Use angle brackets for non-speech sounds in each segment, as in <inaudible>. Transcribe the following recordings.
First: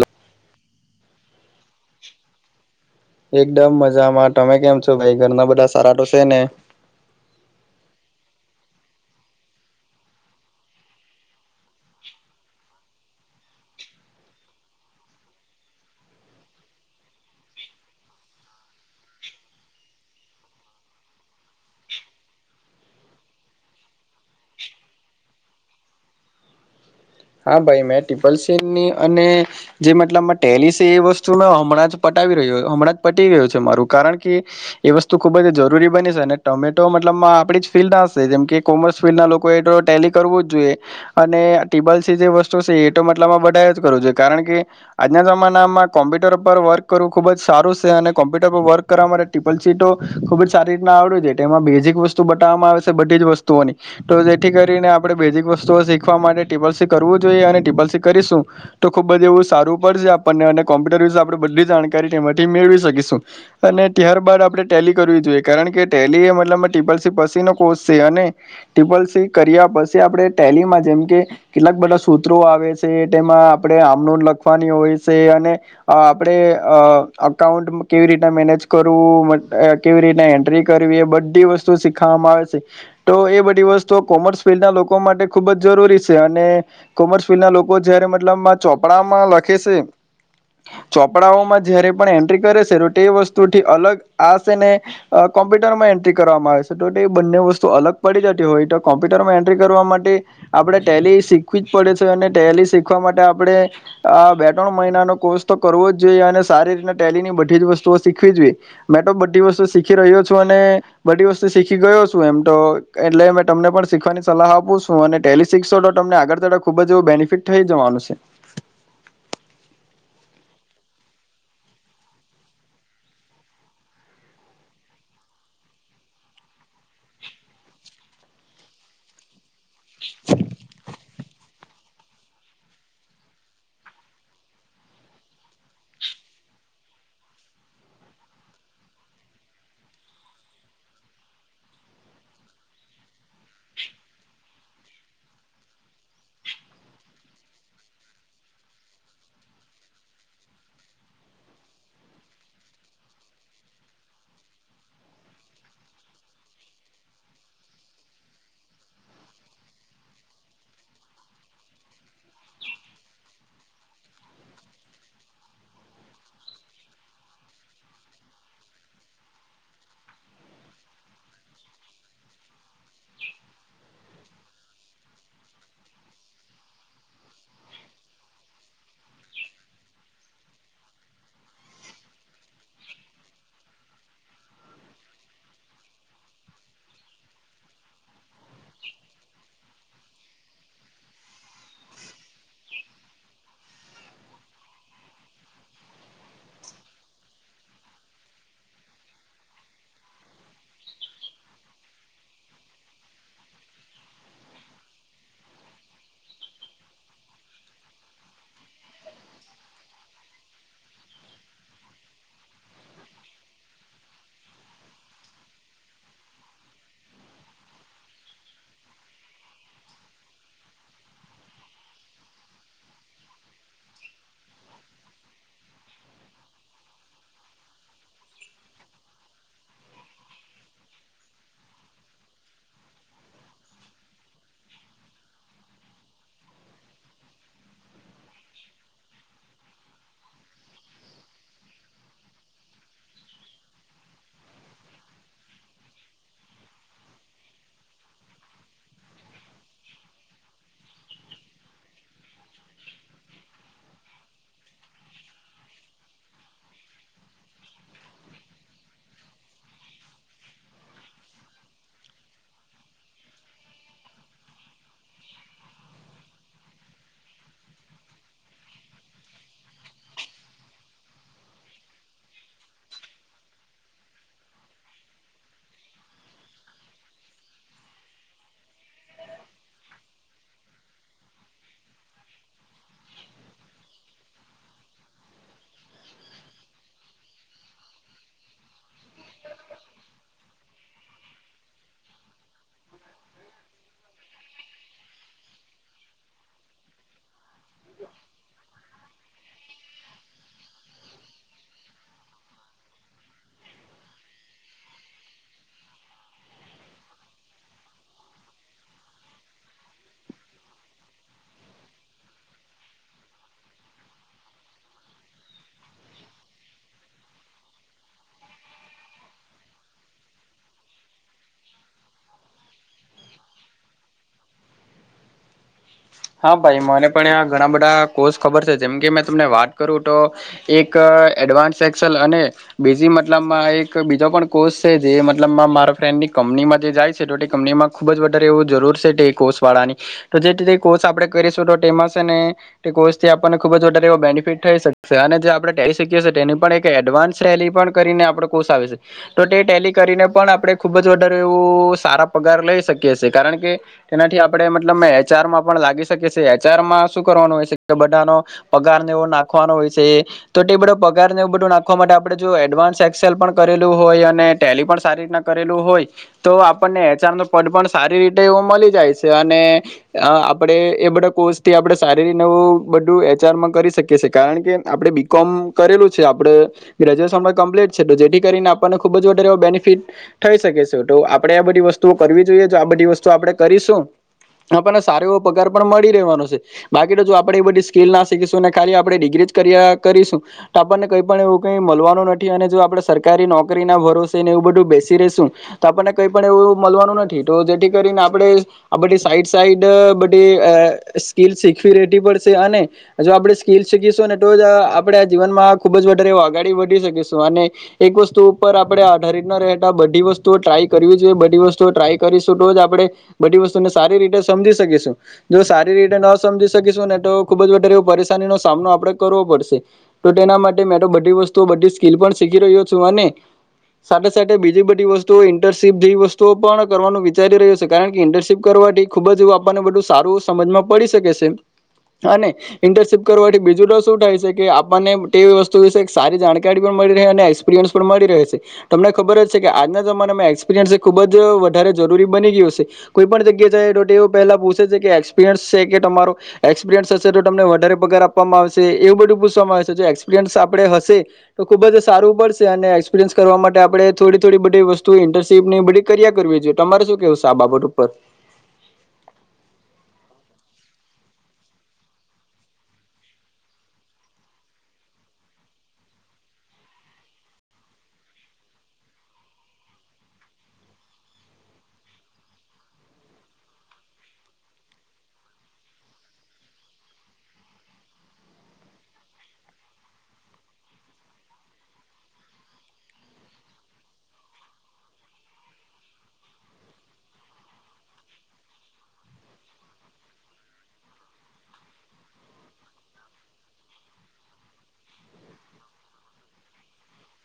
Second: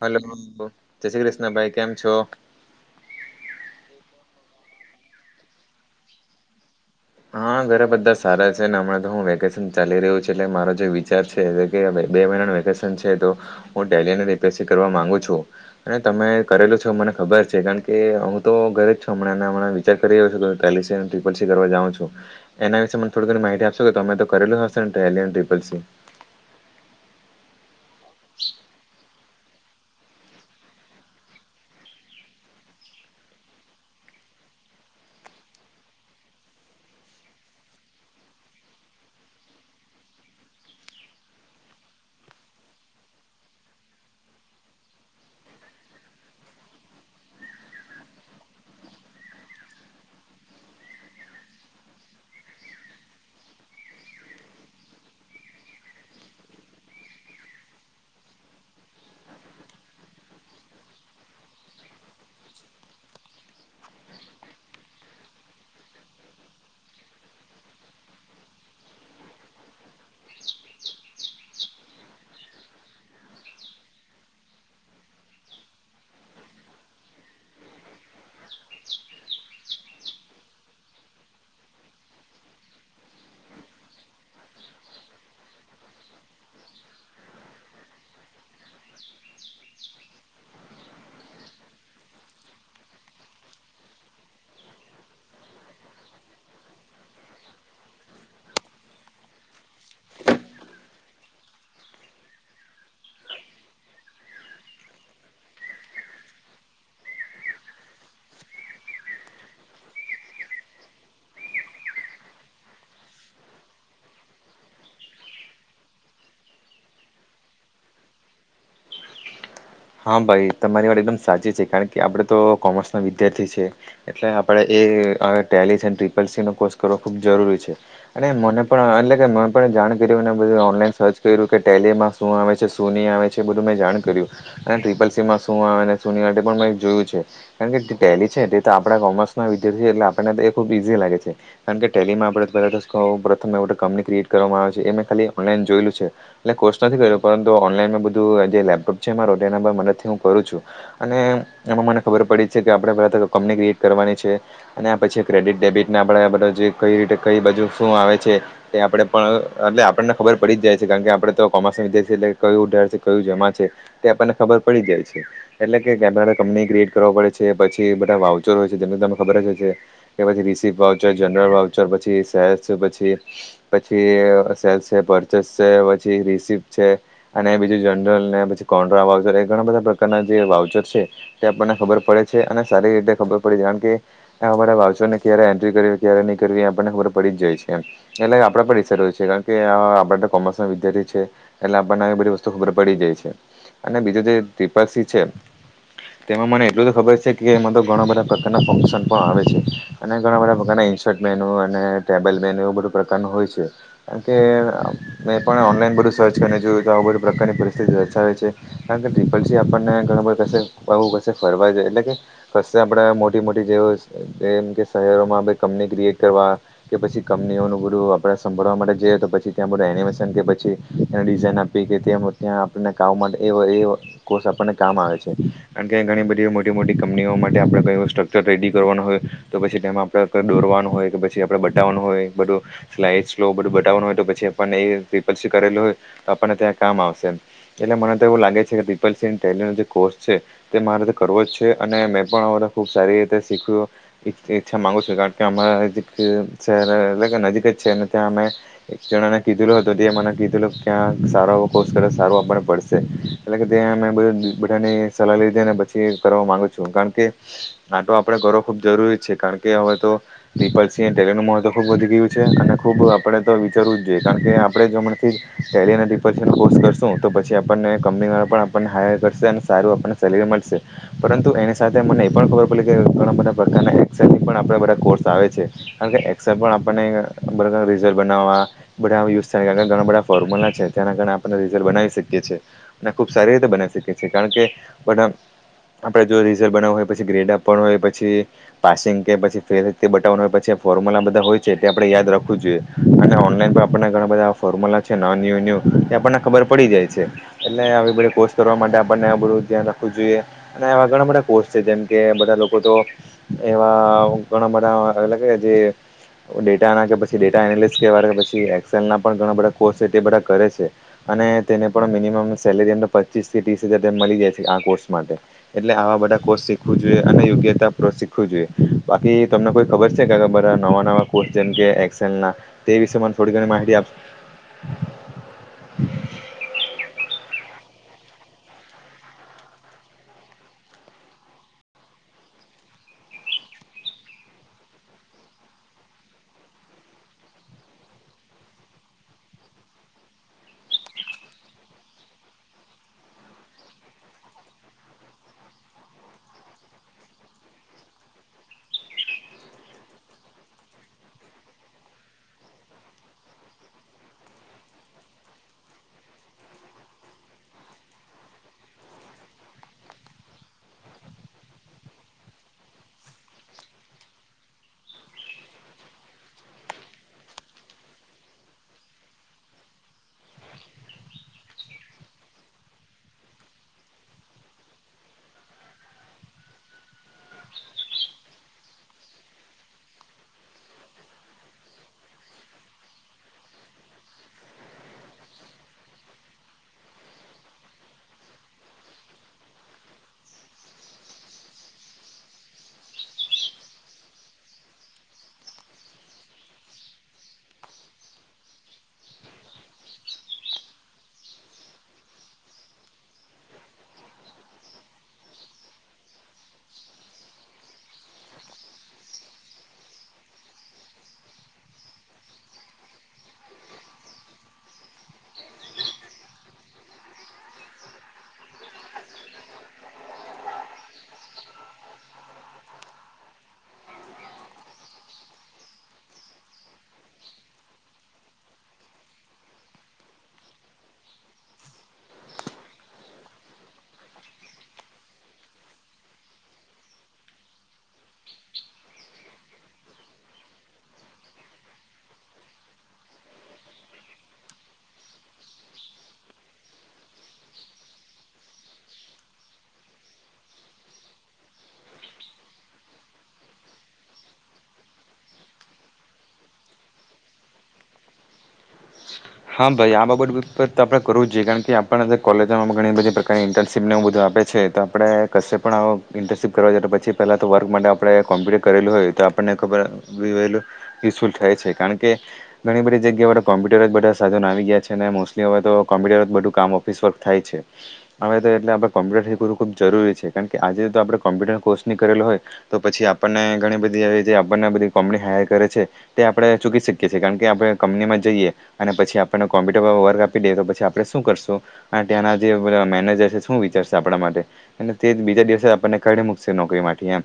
Hello જ શ્રી કૃષ્ણભાઈ કેમ છો? એકદમ મજામાં તમે કેમ છો ભાઈ ઘરના બધા સારા તો છે ને? હા ઘરે બધા સારા છે ને હમણાં તો હું વેકેશન ચાલી રહ્યું છ એટલે મારો જે વિચાર છે એ કે બે મહિનાનું વેકેશ છે તો હું ટેલી રીપીએ કરવા માંગુ છું અને તમે કરેલું છે ને ખબર છે કારણ કે હું તો ઘરે જ છું હમણા હમ વિચાર કરી રહ્યો છું કે ટેલિસી અને ટ્રીપલસી કરવા જાઉં છું. એના વિશે મને થોડી ઘ માહિતી આપશો કે તમે તો કરેલું હશે ને ટેલિસી અને ટ્રીપલસી? હા ભાઈ મેં ટિપલ સનની અને જે મતલબમાં ટેલિસે એ વસ્તુ હમણાં જ પટાવી રહ્યો હમણાં જ પટી ગયો છે. મારું કામ કારણ કે એ વસ્તુ ખુબ જ જરૂરી બની છે અને ટોમેટો મતલબ આપડી જ ફીલ્ડ નાશે જેમ કે કોમર્સ ફિલ્ડના લોકો ટેલી કરવું જ જોઈએ અને ટીબલ સી વસ્તુ છે એ મતલબમાં બધા જ કરું જોઈએ કારણ કે આજના જમાનામાં કોમ્પ્યુટર પર વર્ક કરવું ખુબ જ સારું છે અને કોમ્પ્યુટર પર વર્ક કરવા માટે ટિપલસી તો ખુબ જ સારી રીતના આવડવું તેમાં બીજી વસ્તુ બતાવામાં આવે છે બધી જ વસ્તુઓની. તો જેથી કરીને આપણે બેઝિક વસ્તુઓ શીખવા માટે ટીબલસી કરવું જોઈએ અને ટીપલસી કરીશું તો ખુબ બધ એવું સારું પડશે આપણને અને કોમ્પ્યુટર વિશે આપણે બઘી જાણકારી થી મેળવી શકીશું અને ત્યારબદ આપણે ટેલી કરવી જોઈએ કારણ કે ટેલી મતલબમાં ટી બલસી પછી નો કોષ છે અને ટિપલ સી કર્યા પછી આપણે ટેલીમાં જેમ કે કેટલાક બધા સૂત્રો આવે છે તેમાં આપણે આમનો લખવાની હોય છે અને આપણે અકાઉન્ટ કેવી રીના મેનેજ કરું કેવી રી એન્ટ્રી કરવી એ બધી વસ્તુ શીખવામાં આવે છે. તો એ બધી વસ્તુઓ કોમર્સ ફિલ્ડના લોકો માટે ખુબ જ જરૂરી છે. અને કોમર્સ ફિલ્ડ ના લોકો જયારે મતલબ ચોપડામાં લખે સે ચોપડાઓમાં જયારે પણ એન્ટ્રી કરે છે તો તે વસ્તુથી અલગ આશે ને કોમ્પ્યુટરમાં એન્ટ્રી કરવામાં આવે છે. તોટ એ બંને વસ્તુ અલગ પડી જતી હોય. તો કોમ્પ્યુટરમાં એન્ટ્રી કરવા માટે આપડે ટેલી શીખવી જ પડે છે અને ટેલી શીખવા માટે આપડણે આ બે ત્રણ મહિનાનો કોર્સ તો કરવો જોઈએ અને સારી રીતના ટેલીની બધી જ વસ્તુઓ શીખવી જોઈએ. મેં તો બધી વસ્તુ શીખી રહ્યો છું અને બધી વસ્તુ શીખી ગયો છું. એમ તો એટલે મે તમને પણ શીખવાની સલાહ આપું છું અને ટેલીસ શીખશો ડોટ અમને આગળ ખુબ જ એવું બેનિફિટ થઈ જવાનું છે. હા ભાઈ તમારી વાત એકદમ સાચી છે કારણ કે આપડે તો કોમર્સ ના વિદ્યાર્થી છે એટલે આપણે ટેલી અને ટ્રીપલસી નો કોર્સ કરવો ખબ જરૂરી છે અને મને પણ એટલે કે જાણ કર અને બધ ઓનલાઈન સર્ચ કર્યું કે ટેલીમાં શું આવે છે શું નહી આવે છે એ બધું મેં જાણ કર્યું. અને ટ્રિપલ સીમાં શું આવે શું પણ જોયું છે કારણ કે ટેલી છે તે તો આપણા કોમર્સના વિ ધાર્થી એટલે આપને ખબ ઈઝી લાગે છે કારણ કે ટેલીમાં આપ કંપની ક્રએટ કરવામાં આવે પછી એમે ખાલી ઑનલઈન જોયેલું છે એટલે કોર્સ નથી કઈરો પરંતુ ઓનલાઇનમાં જે બાદુ લેપટોપ છે મારો એના પર મદદથી હું કરું છું અને એમાં મને ખબર પડી છે કે આપણે બધ તો કંપની ક્રિએટ કરવાની છે અને આ પછી ક્રેડિટ ડેબિટ આપડેધ જે કઈ રીતે કઈ બાજુ શું આવે છે તે આપડે પણ એટલે આપણને ખબર પડી જાય છે કારણ કે આપડે તો કોમર્સ વિદ્યાર્થી એટલે કયું ઉાર છે કયું જમા છે. તે આપણને ખબર પડી જાય છે, એટલે કે કંપની ક્રિએટ કરવા પડે છે, પછી બધા વાઉચર હોય છે, જે ત ખબર જ હ કે પછ રીસી જનરલ વ પછી સે પછ પછી સેલ્સ છે, પરચેસ છે પછી રિસીપ છે, અને બીજું જનરલ ને પછી કોડ્ર વાઉઝર એ ઘણા બધા પ્રકારના જે વાઉઝર છે, તે આપણને ખબર પડે છે, અને સારી રીતે ખબર પડે છે. અમા વાને ક્યારે એ ક્યારે નહીવી આપણને ખબર પડી જ જાય છે, એટલે આપ પડીસ છે, કારણ કે આ આપ કોમર્સ ના વિદ્યાર્થી છે, એટલે આપણને બધી વસ્તુ ખબર પડી જાય છે. અને બીજો જે દ્િપાક્ષી છે. તેમાં મને એટલું તો ખબર છે, કે તો ઘણા બધા પ્રકારના ફંક્શન પણ આવે છે, અને ઘણા બધા પ્રકારના ઈનશર્ટ મેનુ અને ટેબલ મેનુ એવું બધું પ્રકારનું હોય છે કારણ કે મે પણ ઓનલા ઈન બધુ સર્ચ કરને જોયું તો આવુ બધુ પ્રકારની પરસ્થિતિ દર્શાવે છે. કારણ કે ટ્રી પલસી આપણને ઘણા બધા કશે આવું કશે ફરવા જાય એટલે કે કશે આપણે મોટી મોટી જે એમ કે શહેરોમાં બી કંપની ક્રિએટ કરવા કે પછી કંપનીઓનું પૂરું આપણા સાભળવા માટે જઈ તો પછી ત્યાં બધા એનિમેશન કે પછી એને ડિઝાઇન આપી કે ત્યાં આપને કામ માટે એવ કોર્ષ આપણને કામ આવે છે કારણ કે ઘણી બધી મોટી મોટી કંપનીઓ માટે આપણે કંઈ સ્ટ્રકચર રેડી કરવાનું હોય તો પછી તેમાં આપણે દોરવાનું હોય કે પછી આપણેે બતાવવાનું હોય બધું લાઈટ સ્લો બધું બતાવવાનું હોય તો પછી આપણને એ ટ્રીપલ સી કરેલું હોય તો આપણને ત્યાં કામ આવશે એમ એટલે મને તો એવું લાગે છે, કે ટ્રીપલ સી ટ્રેનયુઅલ જે કોર્સ છે, તે મારે કરવો જ છે, અને મેં પણ અવે તો ખૂબ સારી રીતે શીખું ઈચ્છા માંગું છું કારણ કે અમારા શહેર એટલે કે નજીક જ છે અને ત્યાં અમે એક જણાને કીધેલું હતુ તે મને કીધુંલુ કયાં સારો કોર્સ કરે સારું આપણે પડશે એટલે કે ત્યા અમે બધ બધાની સલાહ લીધી પછી કરવા માંગુ છું કારણ કે નાટો આપડે ગરો ખુબ જરૂરી છે, કારણ કે હવે તો પીપલસિંહ એ ટેલીનું મહત્વ ખુબ વધી ગયું છે. ને ખુબ આપણે તો વિચારવું જ જોઈએ કારણ કે આપણે જો અમણાથી જ ટેલી અને ટ્રીપલ સી નો કોર્સ કરશું તો પ છી આપણને કંપની વાળા આપણને હાયર કરશે અને સારું આપણને સેલરી મળશે પરંતુ એની સાથે મને એ પણ ખબર પલી કે ઘણા બધા પ્રકારના એકસલ સીટ આપણે બધા કોર્સ આવે છે, કારણ કે એકસે પણ આપણને પ્રકાર રિઝલ્ટ બનાવવા બધા યુઝ થાય ઘણા બધા ફર્મ્યુલા છે, તેના કારણે આપણે રિઝલ બનાવી શક કીએ છે, ને ખુબ સારી રીતે બનાવી શકીએ છે, કારણ કે બધા આપડે જો રિઝલ્ટ બનાવું હોય પછી ગ્રેડ આપાનુ હોય પછી પાસિંગ કે પછી ફેલ તે બતાવાનુ હોય પછી ફોર્મ્યુલા બધા હોય છે, તે આપણે યાદ રાખવું જોઈએ અને ઓનલાઈન પણ આપણને ઘણા બધા ફોર્મ્યુલા છે, ન ન્યુ ન્યુ તે આપણને ખબર પડી જાય છે, એટલે આવી બધા કોસ કરવા માટે આપણને આ બધું ધ્યાન રાખવું જોઈએ અને એવા ઘણા બધા કોર્સ છે, જેમ કે બધા લોકો તો એવા ઘણા બધા એટલે કે જે ડેટા ના કે પછી ડેટા એનાલિસ કે વાળુ પછી એક્સેલ ના પણ ઘણા બધા કોર્સ છે, તે બધા કરે છે, અને તેને પણ મિનિમમ સેલેરીયન પચીસથી ત્રીસ હજાર મલી જાય છે, આ કોર્સ માટે એટલે આવા બધા કોર્સ શીખવું જોઈએ અને યોગ્યતા પ્ર શીખવું જોઈએ બાકી તમને કોઈ ખબર છે, કે બધા નવા નવા જેમ કે એક્સેલના તે વિષેમાં થોડી ઘણી માહિતી આપ હા. ભાઈ મને પણ આ ઘણા બધા કોષ ખબર છે, જેમ કે મે તમને વાત કરું તો એક એડ વાન્સ સેક્સલ અને બીજી મતલબમાં એક બીજો પણ કોર્સ છે, જે મતલબમાં મારા ફ્રેન્ડની કં પનીમાં જાય છે, તો કંપનીમાં ખુબ જ વધારે એવું જરૂર છે, તે કોષ વાળાની તો જે કોર્સ આપણે કરીશું તો તેમાં શેને તે કોર્સથી આપણને ખુબજ વધારે એવો બેનિફિટ થઈ શકશે અને જે આપણે ટે કરી શકીએ છે, તેનો પણ એક એડવાન્સ રેલી પણ કરીને આપણે કોર્સ આવે છે, તો તે ટેલી કરીને પણ આપણે ખૂબ જ વધારે એવું સારા પગાર લઈ શકીએ છે, કારણ કે તેનાથી આપણે મતલબ મે એચઆરમાં પણ લાગી શકે છે, એચારમાં શું કરવાનું હોય છે, કે બધાનો પગારને એવો નાખવાનો હોય છે. તે બધો પગાર ને એવું બધું નાખવા માટે આપણે જોયું એડવાન્સ એક્સેલ પણ કરેલું હોય અને ટેલી પણ સારી રીતના કરે લુ હોય તો આપણને એચઆરનો પડ પણ સારી રીતે એવો મલી જાય છે, અને આપણે એ બધા કોર્સથી આપણે સારી રીતને એવું બધું એચઆરમાં કરી શકીએ છીએ કારણ કે આપણે બી કોમ કરેલું છે, આપણે ગ્રેજ્યુશન કમ્પ્લીટ છે, તો જેથી કરીને આપણને ખુબ જ વધારે એવો બેનિફિટ થાય શકીશું તો આપણેે આ બધી વસ્તુઓ કરવી જોઈએ જો આ બધી વસ્તુ આપણે કરીશું આપણને સારો એવો પગાર પણ મળી રહેવાનો છે, બાકી તો જો આપણેે એ બધી સ્કીલ ના શીખીશું અને ખાલી આપણે ડિગ્રી જ કર્યા કરીશું તો આપણને કંઈ પણ એવું કઈ મલવાનું નથી અને જો આપડે સરકારી નોકરી ના ભરોસે ને એવું બધું બેસી રેશું તો આપણને કઈ એવું મળવાનું નથી તો જેથી કરીને આપણે આ બધી સાઈડ સાઈડ સ્કીલ શીખવી રહેતી પડશે અને જો આપણે સ્કીલ શીખીશુંને તો જ આપડે જીવનમાં ખુબ જ વધારે અગાડી વધી શકીશું અને એક વસ્તુ ઉપર આપડે આધારિત ના રહેતા બધી વ તુ ટ્રાય કરવી જોઈએ બધી વસ્તુઓ ટ્રાય કરીશું તો જ આપણે બધી વસ્તુને સારી રીતે સમજી શકીશું. જો સારી રીતે ન સમજી શકીશું ને તો ખુબ જ વધારે એવો પરેશાની નો સામનો આપડણે કરવો પડશે તો તેના માટે મેં તો બધી વસ્તુઓ બધી સ્કીલ પણ શીખી રહ્યો છું અને સાથે સાથે બીજી બધી વસ્તુઓ ઇન્ટરર્શીપ જેવી વસ્તુઓ પણ કરવાનું વિચારી રહ્યું છે કારણ કે ઇન્ટરર્શીપ કરવા. ખુબ જ એવું આપણને બધું સારું સમજમાં પડી શકે છે. અને ઇન્ટરશીપ કરવાથી બીજું તો શું થાય છે કે આપણને તે વસ્તુ વિશે સારી જાણકારી પણ મળે એક્પિરયન્સ પણ મળી રહે છે તમને ખબર જ છે કે આજના જમાનામાં એક્સપિરિયન્સ એ ખુબ જ વધારે જરૂરી બની ગીયું છે કોઈ પણ જગ્યા જાય ટો તેઓ પહેલા પૂછ <inaudible> એક્સપિરિયન્સ સે કે તમારો? એક્સપિરિયન્સ હશે તો તમને વધારે પગાર આપવામાં આવશે એવું બધું પૂછવામાં એક્સપિરયન્સ આપણે હશે તો ખુબ જ સારું પડશે અને એક્સપિરિયન્સ કરવા માટે આપણે થોડી થોડી બધી વસ્તુ ઇન્ટરશીપ બધી કર્યા કરવી જોઈએ, તમારે શું કેવું છે આ બાબત ઉપર? હા ભાઈ આ બાબત તો આપણે કરવું જ જોઈએ કારણ કે આપણ કોલેજોમાં ઘણી બધી પ્રકારની ઇન્ટર્નશીપને એવું બધું આપે છે. છે તો આપણે કશે પણ આવ ઇન્ટર્નશીપ કરવા જાએ તો પછી પહેલાં તો વર્ક માટે આપણે કોમ્પ્યુટર કરેલું હોય તો આપણને ખબર <inaudible> યુઝફુલ થાય છે કારણ કે ઘણી બધી જગ્યાવાળા કોમ્પ્યુ બધા સાધનો આવી ગયા છે અને મોસ્ટલી હવે તો કોમ્પ્યુટર બધું કામ ઓફિસ વર્ક થાય છે હવે તો. આપણે કોમ્પ્યુટર શીખવું ખબ જરૂરી છે કારણ કે આજે તો આપણે કોમ્પ્યુટર કોર્સ ની કરેલો હોય તો પછી આપણને. બધી <unintelligible> જે આપણને બધી કંપણી હાયર કરે છે, તે આપણે ચૂકી શકીએ છે, કારણ કે આપણે કંપનીમાં જઈએ અને પછી આપણને કોમ્પ્યુટર પર વર્ક આપી દે તો પછી આપડે શું કરશું? આ ત્યાંના જે બધા મેનેજર છે શું હુ વિચારસે આપડા માટે અને તે બીજા દિવસે આપણને કાઢી મૂકશે નોકરી માથી એમ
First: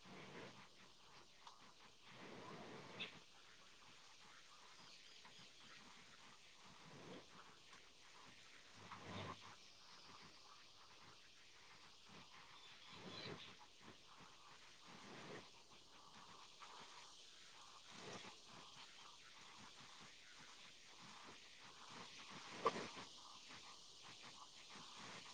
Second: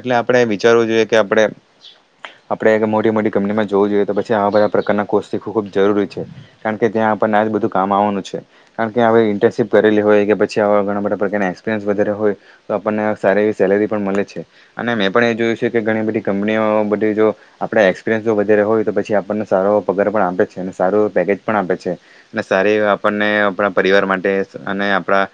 એટલે આપણે વિચારુ <inaudible> આપડે આપડે મોટી મોટી કંપનીમાં જોવું જોઈએ તો પછી આ બધા પ્રકારના કોષથી ખુ જરૂરી છે. કારણ કે ત્યાં આપણને જરૂરી છે, કારણ કે ત્યાં આપણને આ જ બધું કામ આવવાનું છે, કારણ કે અવે ઈન્ટર્શીપ કરેલી હોય કે પછી ઘણા બધા પ્રકારના એક્સપિરિયન્સ વધારે હોય તો આપણને સારી એવી સેલેરી પણ મલે છે, અને મેં પણ એ જોયું છે. કે ઘણી બધી કંપનીઓ બધી જો આપડે એક્સપિરિયન્સ જો વધારે હોય તો પછી આપણને સારો એવો પગાર પણ આપે છે. અને સારું પેકેજ પણ આપે છે. અને સારી આપણને આપણા પરિવાર માટે અને આપણા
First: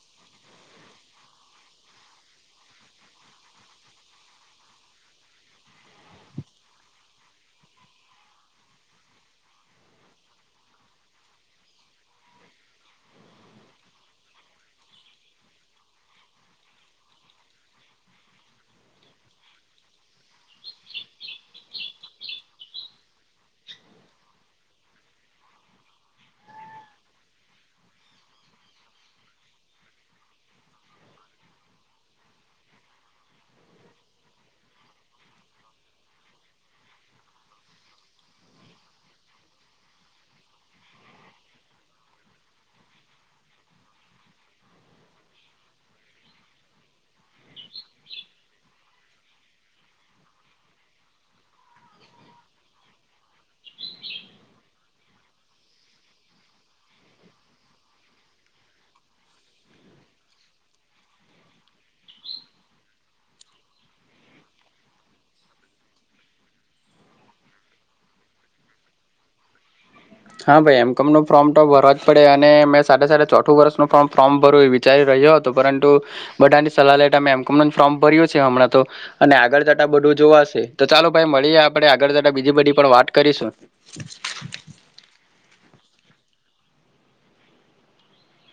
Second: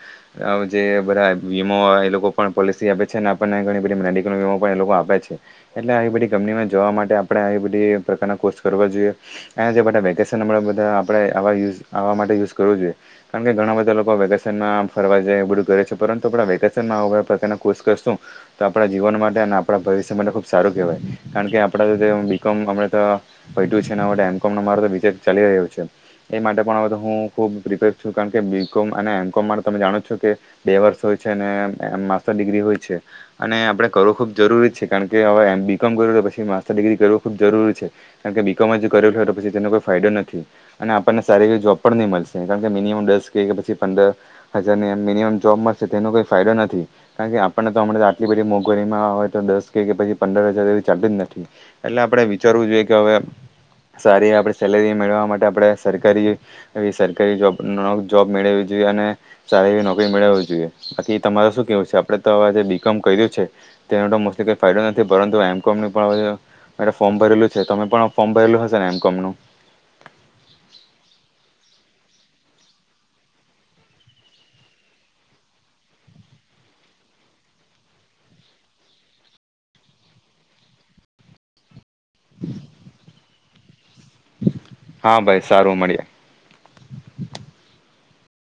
જે બધા વીમો એ લોકો પણ પોલિસી આપે છે ને આપને ઘણી બધી મેડિકલ વીમો પણ એ લોકો આપે છે, એટલે આવી બધી કંપનીમાં જોવા માટે આપડે આવી બધી પ્રકારના કોર્સ કરવા જોઈએ, આ જે બધા વેકેશનં બધા આપણે આવા યુઝ આવા માટે યુઝ કરવું જોઈએ. કારણ કે ઘણા બધા લોકો વેકેશનમાં ફરવા જાય બધું કરે છે પરંતુ વેકેશનમાં <unintelligible> ખુશ કરશું તો આપણા જીવન માટે અને આપણા ભવિષ્ય મને ખુબ સારું કહેવાય કારણ કે આપડા <inaudible> બીકોમ અમણેતો પયતુ છે ને હવે તો એમ કોમ નો મારો તો વિ જે ચાલી રહ્યું છે, એ માટે પણ અવેતો હું ખૂબ પ્રિપેર છું કારણ કે બી કોમ અને એમ કોમ માટે તમે જાણો જો કે બે વર્ષ હોય છે માસ્ટર ડિગ્રી હોય છે, અને આપડે કરવું ખૂબ જરૂરી છે કાર કે અવે એમ બીકોમ કરવું કે પછી માસ્ટર ડિગ્રી કરવું ખુબ જરૂરી છે, કારણ કે બીકોમ જ કરેલું હોય તો પછી તેનો કોઈ ફાયદો નથી. અને આપણને સારી એવી જોબ પણ ની મળશે કારણ કે મિનિમમ દસ કે પછી પંદર હજારની મિનિમમ જોબ મળશે તેનો કોઈ ફાયદો નથી. કારણ કે આપણને અમણેતો આટલી બધી મોં <unintelligible> તો દસ કેય પછી પંદર હજાર એવી ચાલતી જ નથી. એટલે આપણે વિચારવું જોઈએ કે અવે સારી આપડે સેલેરી મેળવવા માટે આપણે સરકારી સરકારી જોબ ન જોબ મેળવી જોઈએ અને સારી એવી નોકરી મેળવવી જોઈએ. આથી તમારે શું કેહવું છે? આપણે તો આવે જે બી કોમ કર્યું છે. તેનું તો મોસ્ટલી ફાયદો નથી પરંતુ એમ કોમ પણ અવેતો મેંતો ફોર્મ ભરેલું છે તમે પણ ફોર્મ ભરેલું હશે ને એમ કોમનું? હા ભાઈ એમ કોમ નું ફોર્મ તો ભરવા જ પડે અને મેં સાથે સાથે ચોથું વર્ષનું ફોર્મ ભરૂ એવું વિચારી રહ્યો હતું પરંતુ બધાની સલાહ લેતા એમ કોમનું જ ફોર્મ ભર્યું છે અમણાં તો. અને આગળ જતાં બધું જ જોવાશે તો ચાલો ભાઈ મળીએ આપણે આગળ જતા બીજી બધી પણ વાત કરીશું. હા ભાઈ સારું મળીએ.